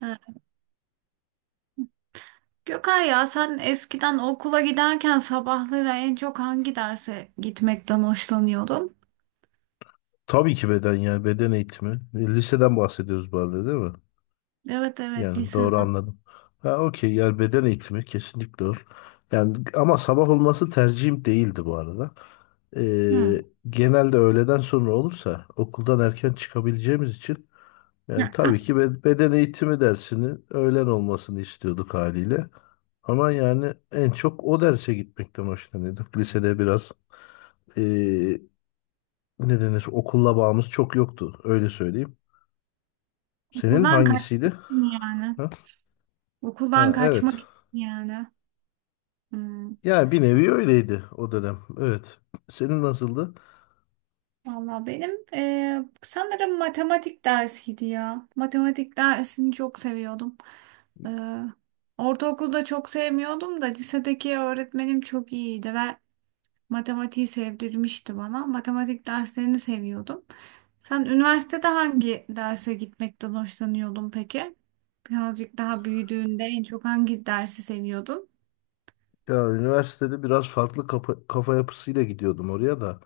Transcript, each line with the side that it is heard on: right: Ha, Gökay ya sen eskiden okula giderken sabahları en çok hangi derse gitmekten hoşlanıyordun?
left: Tabii ki beden yani beden eğitimi. Liseden bahsediyoruz bu arada değil mi?
right: Evet, evet,
left: Yani doğru
right: liseden.
left: anladım. Ha, okey, yani beden eğitimi kesinlikle o. Yani ama sabah olması tercihim değildi bu arada.
right: Hı.
left: Ee, genelde öğleden sonra olursa okuldan erken çıkabileceğimiz için yani
right: Ya,
left: tabii ki beden eğitimi dersinin öğlen olmasını istiyorduk haliyle. Ama yani en çok o derse gitmekten hoşlanıyorduk. Lisede biraz ee, ne denir, okulla bağımız çok yoktu, öyle söyleyeyim. Senin
right: okuldan kaçmak
left: hangisiydi?
right: için yani.
left: Ha?
right: Okuldan
left: Ha, evet.
right: kaçmak için yani. Hı.
left: Yani bir nevi öyleydi o dönem. Evet. Senin nasıldı?
right: Valla benim sanırım matematik dersiydi ya. Matematik dersini çok seviyordum. Eee Ortaokulda çok sevmiyordum da lisedeki öğretmenim çok iyiydi ve matematiği sevdirmişti bana. Matematik derslerini seviyordum. Sen üniversitede hangi derse gitmekten hoşlanıyordun peki? Birazcık daha büyüdüğünde en çok hangi dersi seviyordun?
left: Ya, üniversitede biraz farklı kafa yapısıyla gidiyordum oraya da.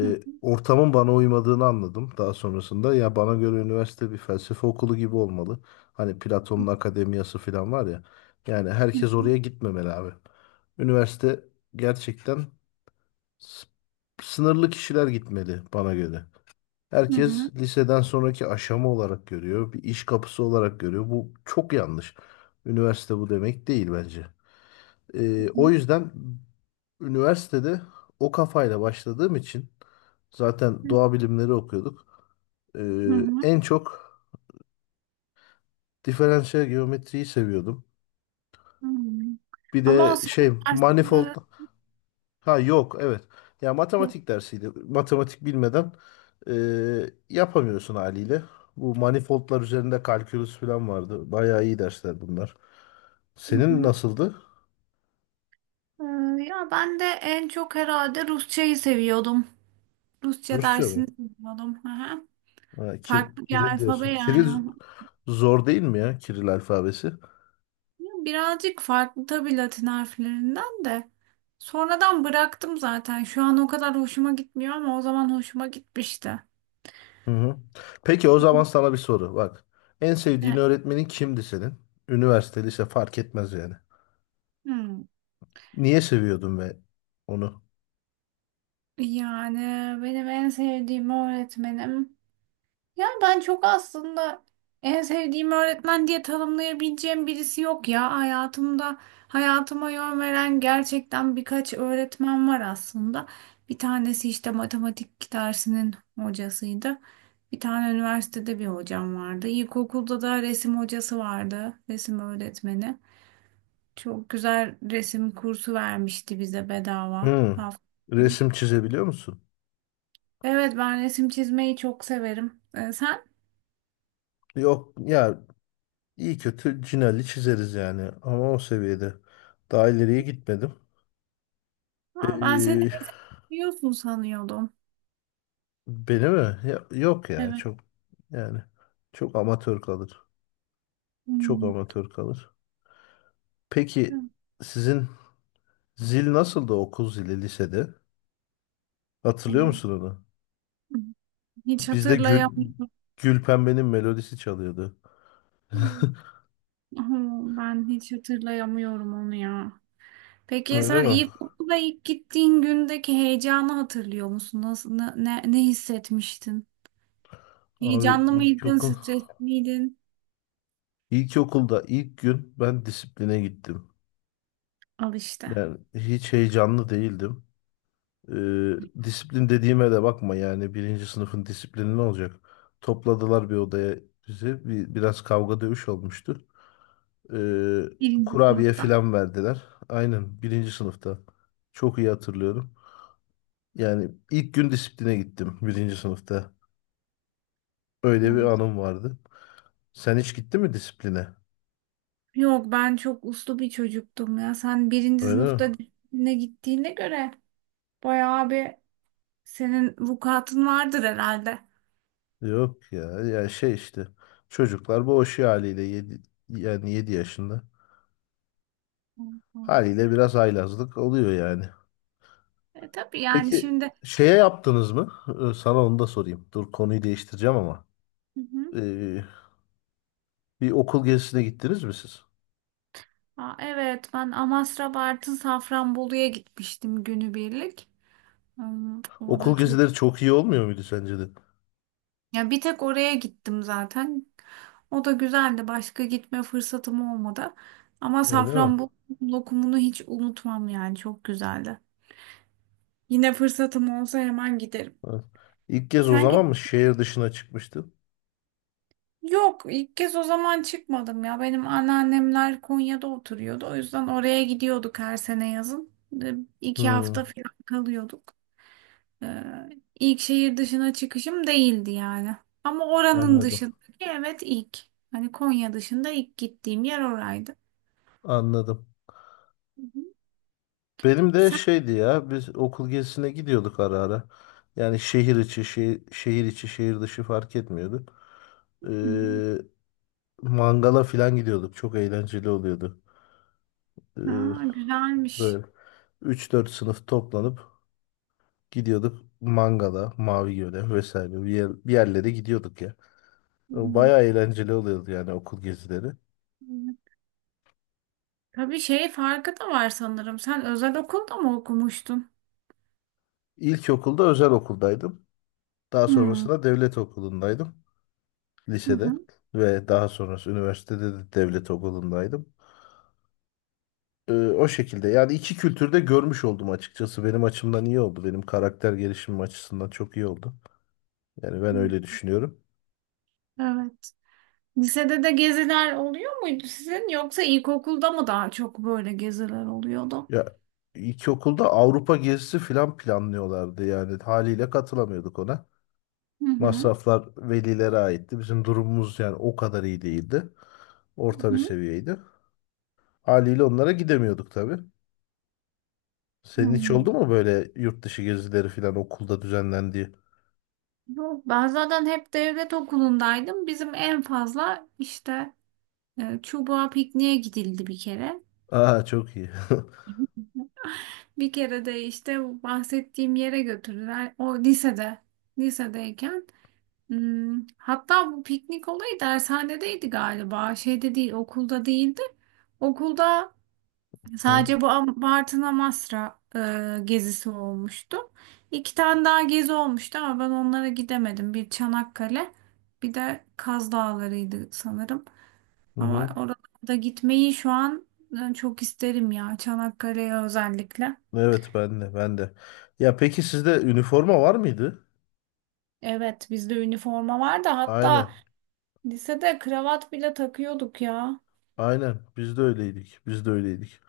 right: Hı
left: Ortamın bana uymadığını anladım daha sonrasında. Ya bana göre üniversite bir felsefe okulu gibi olmalı. Hani Platon'un akademiyası falan var ya. Yani herkes
right: hı,
left: oraya gitmemeli abi. Üniversite gerçekten s- sınırlı kişiler gitmeli bana göre.
right: hı hı,
left: Herkes
right: hı
left: liseden sonraki aşama olarak görüyor, bir iş kapısı olarak görüyor. Bu çok yanlış. Üniversite bu demek değil bence. O
right: hı,
left: yüzden üniversitede o kafayla başladığım için zaten doğa bilimleri okuyorduk.
right: hı hı,
left: En çok diferansiyel geometriyi seviyordum.
right: hı.
left: Bir
right: Ama o
left: de şey,
right: senin
left: manifold.
right: derslerin
left: Ha, yok, evet. Ya,
right: yok.
left: matematik dersiydi. Matematik bilmeden yapamıyorsun haliyle. Bu manifoldlar üzerinde kalkülüs falan vardı. Bayağı iyi dersler bunlar.
right: Hı
left: Senin
right: hı.
left: nasıldı?
right: Ya ben de en çok herhalde Rusçayı seviyordum. Rusça
left: Rusça mı?
right: dersini seviyordum. Hı hı.
left: Ha,
right: Farklı bir
left: Kiril
right: alfabe
left: diyorsun.
right: yani.
left: Kiril zor değil mi ya? Kiril alfabesi.
right: Birazcık farklı tabii Latin harflerinden de. Sonradan bıraktım zaten. Şu an o kadar hoşuma gitmiyor ama o zaman hoşuma gitmişti.
left: Hı hı. Peki o zaman sana bir soru. Bak. En sevdiğin
right: Evet.
left: öğretmenin kimdi senin? Üniversite, lise fark etmez yani.
right: Hmm.
left: Niye seviyordun ve onu?
right: Yani benim en sevdiğim öğretmenim. Yani ben çok aslında en sevdiğim öğretmen diye tanımlayabileceğim birisi yok ya. Hayatımda hayatıma yön veren gerçekten birkaç öğretmen var aslında. Bir tanesi işte matematik dersinin hocasıydı. Bir tane üniversitede bir hocam vardı. İlkokulda da resim hocası vardı, resim öğretmeni. Çok güzel resim kursu vermişti bize bedava.
left: Hı.
right: Hafta-
left: Resim çizebiliyor musun?
right: Evet, ben resim çizmeyi çok severim. Sen...
left: Yok ya, İyi kötü Cinelli çizeriz yani ama o seviyede. Daha ileriye gitmedim.
right: Ha, ben seni
left: Ee,
right: eğitim biliyorsun sanıyordum.
left: beni mi? Yok ya,
right: Evet.
left: çok yani çok amatör kalır. Çok
right: Hmm.
left: amatör kalır. Peki sizin zil nasıldı, okul zili, lisede? Hatırlıyor
right: Hmm.
left: musun onu?
right: Hiç
left: Bizde
right: hatırlayamıyorum.
left: Gülpembe'nin melodisi çalıyordu.
right: Hmm. Ben hiç hatırlayamıyorum onu ya. Peki sen
left: Öyle mi?
right: ilkokula ilk gittiğin gündeki heyecanı hatırlıyor musun? Nasıl, ne, ne, ne hissetmiştin?
left: Abi
right: Heyecanlı mıydın, stresli miydin?
left: ilkokulda ilk gün ben disipline gittim.
right: Al işte.
left: Yani hiç heyecanlı değildim. Ee, disiplin dediğime de bakma, yani birinci sınıfın disiplini ne olacak? Topladılar bir odaya bizi. Biraz kavga dövüş olmuştu. Ee,
right: Birinci
left: kurabiye
right: sınıfta.
left: filan verdiler. Aynen, birinci sınıfta. Çok iyi hatırlıyorum. Yani ilk gün disipline gittim birinci sınıfta. Öyle bir
right: Evet.
left: anım vardı. Sen hiç gittin mi disipline?
right: Yok, ben çok uslu bir çocuktum ya. Sen birinci
left: Öyle mi?
right: sınıfta disipline gittiğine göre bayağı bir... Senin vukuatın vardır herhalde.
left: Yok ya. Ya şey işte. Çocuklar boğuşuyor haliyle. Yani 7 yaşında.
right: Hı hı.
left: Haliyle biraz haylazlık oluyor yani.
right: E, tabii yani
left: Peki
right: şimdi...
left: şeye yaptınız mı? Sana onu da sorayım. Dur, konuyu değiştireceğim ama.
right: Hı hı.
left: Ee, bir okul gezisine gittiniz mi siz?
right: Aa, evet, ben Amasra, Bartın, Safranbolu'ya gitmiştim günübirlik. Hmm,
left: Okul
right: orada çok...
left: gezileri çok iyi olmuyor muydu sence de?
right: Ya bir tek oraya gittim zaten. O da güzeldi. Başka gitme fırsatım olmadı. Ama
left: Öyle mi?
right: Safranbolu lokumunu hiç unutmam yani çok güzeldi. Yine fırsatım olsa hemen giderim.
left: Evet. İlk kez o
right: Sen
left: zaman
right: git...
left: mı şehir dışına çıkmıştın?
right: Yok, ilk kez o zaman çıkmadım ya. Benim anneannemler Konya'da oturuyordu. O yüzden oraya gidiyorduk her sene yazın. E, İki
left: Hmm,
right: hafta falan kalıyorduk. E, ilk şehir dışına çıkışım değildi yani. Ama oranın
left: anladım.
right: dışındaki evet ilk. Hani Konya dışında ilk gittiğim yer oraydı.
left: Anladım.
right: Hı hı.
left: Benim de
right: Sen...
left: şeydi ya, biz okul gezisine gidiyorduk ara ara. Yani şehir içi, şehir içi, şehir dışı fark etmiyordu. Ee, mangala falan gidiyorduk. Çok eğlenceli oluyordu. Ee,
right: Aa, güzelmiş.
left: Böyle üç dört sınıf toplanıp gidiyorduk Mangala, Mavi Göl'e vesaire, bir yerlere gidiyorduk ya. O
right: Hmm.
left: bayağı eğlenceli oluyordu yani, okul gezileri.
right: Tabii şey farkı da var sanırım. Sen özel okulda mı okumuştun?
left: İlkokulda özel okuldaydım. Daha
right: Hmm.
left: sonrasında devlet okulundaydım
right: Hı
left: lisede
right: hı.
left: ve daha sonrası üniversitede de devlet okulundaydım. O şekilde yani iki kültürde görmüş oldum açıkçası. Benim açımdan iyi oldu. Benim karakter gelişimim açısından çok iyi oldu. Yani ben öyle düşünüyorum.
right: Evet. Lisede de geziler oluyor muydu sizin yoksa ilkokulda mı daha çok böyle geziler oluyordu?
left: Ya, ilkokulda Avrupa gezisi falan planlıyorlardı, yani haliyle katılamıyorduk ona.
right: Hı hı.
left: Masraflar velilere aitti. Bizim durumumuz yani o kadar iyi değildi.
right: Hı
left: Orta bir
right: hı.
left: seviyeydi. Haliyle onlara gidemiyorduk tabii. Senin hiç oldu
right: Hmm.
left: mu böyle yurt dışı gezileri falan, okulda düzenlendiği?
right: Yok, ben zaten hep devlet okulundaydım. Bizim en fazla işte çubuğa pikniğe gidildi bir kere.
left: Aa, çok iyi.
right: Bir kere de işte bu bahsettiğim yere götürdüler. O lisede, lisedeyken. Hmm, hatta bu piknik olayı dershanedeydi galiba. Şeyde değil, okulda değildi. Okulda
left: Hı
right: sadece bu Am- Bartın Amasra gezisi olmuştu. İki tane daha gezi olmuştu ama ben onlara gidemedim. Bir Çanakkale, bir de Kaz Dağları'ydı sanırım.
left: hı.
right: Ama
left: Hı.
right: oralarda gitmeyi şu an çok isterim ya, Çanakkale'ye özellikle.
left: Evet, ben de, ben de. Ya peki, sizde üniforma var mıydı?
right: Evet, bizde üniforma vardı, hatta
left: Aynen.
right: lisede kravat bile takıyorduk ya.
left: Aynen. Biz de öyleydik. Biz de öyleydik.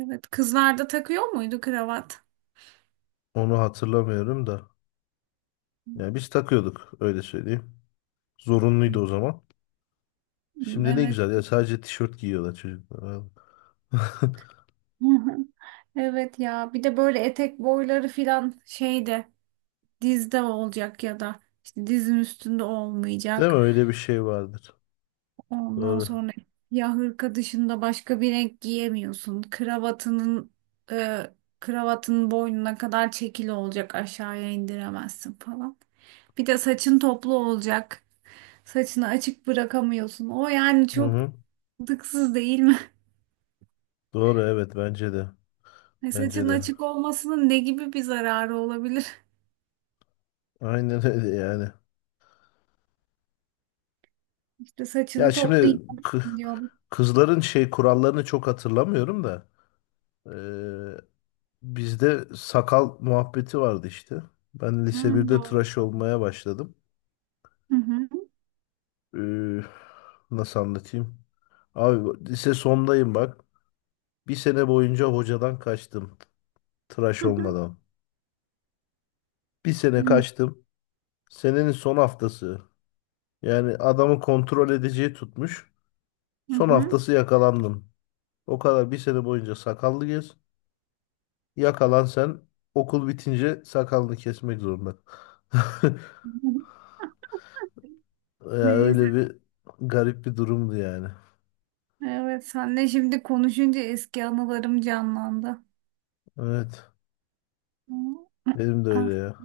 right: Evet, kızlarda takıyor muydu kravat?
left: Onu hatırlamıyorum da. Yani biz takıyorduk, öyle söyleyeyim. Zorunluydu o zaman. Şimdi ne
right: Evet.
left: güzel ya, sadece tişört giyiyorlar çocuklar. Vallahi.
right: Evet ya, bir de böyle etek boyları filan şeyde dizde olacak ya da işte dizin üstünde
left: Değil
right: olmayacak.
left: mi? Öyle bir şey vardır.
right: Ondan
left: Doğru.
right: sonra ya hırka dışında başka bir renk giyemiyorsun. Kravatının e, kravatın boynuna kadar çekili olacak, aşağıya indiremezsin falan. Bir de saçın toplu olacak. Saçını açık bırakamıyorsun. O yani
left: Hı
right: çok
left: hı.
right: dıksız değil mi?
left: Doğru, evet, bence de. Bence
right: Saçın
left: de.
right: açık olmasının ne gibi bir zararı olabilir?
left: Aynen öyle yani.
right: İşte
left: Ya
right: saçını
left: şimdi
right: toplayacağım
left: kı-
right: diyor.
left: kızların şey kurallarını çok hatırlamıyorum da. eee, bizde sakal muhabbeti vardı işte. Ben lise
right: Hmm,
left: birde
right: doğru.
left: tıraş olmaya başladım.
right: Hı hı.
left: Eee, nasıl anlatayım? Abi lise sondayım bak. Bir sene boyunca hocadan kaçtım. Tıraş olmadan. Bir
right: Hı
left: sene
right: hı.
left: kaçtım. Senenin son haftası. Yani adamı kontrol edeceği tutmuş.
right: Hı
left: Son
right: hı.
left: haftası yakalandım. O kadar bir sene boyunca sakallı gez. Yakalan sen, okul bitince sakalını kesmek zorunda.
right: Hı hı.
left: Ya öyle
right: Neyse.
left: bir garip bir durumdu yani.
right: Evet, senle şimdi konuşunca eski anılarım canlandı.
left: Evet.
right: Hı.
left: Benim de
right: Ah,
left: öyle ya.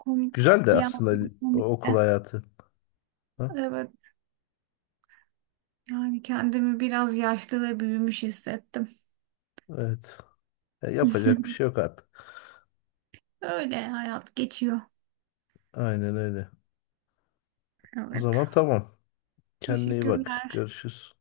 right: komik
left: Güzel de
right: ya,
left: aslında o
right: komik de.
left: okul hayatı. Ha?
right: Evet. Yani kendimi biraz yaşlı ve büyümüş hissettim.
left: Evet. Ya yapacak bir şey yok artık.
right: Öyle hayat geçiyor.
left: Aynen öyle. O
right: Evet.
left: zaman tamam. Kendine iyi bak.
right: Teşekkürler.
left: Görüşürüz.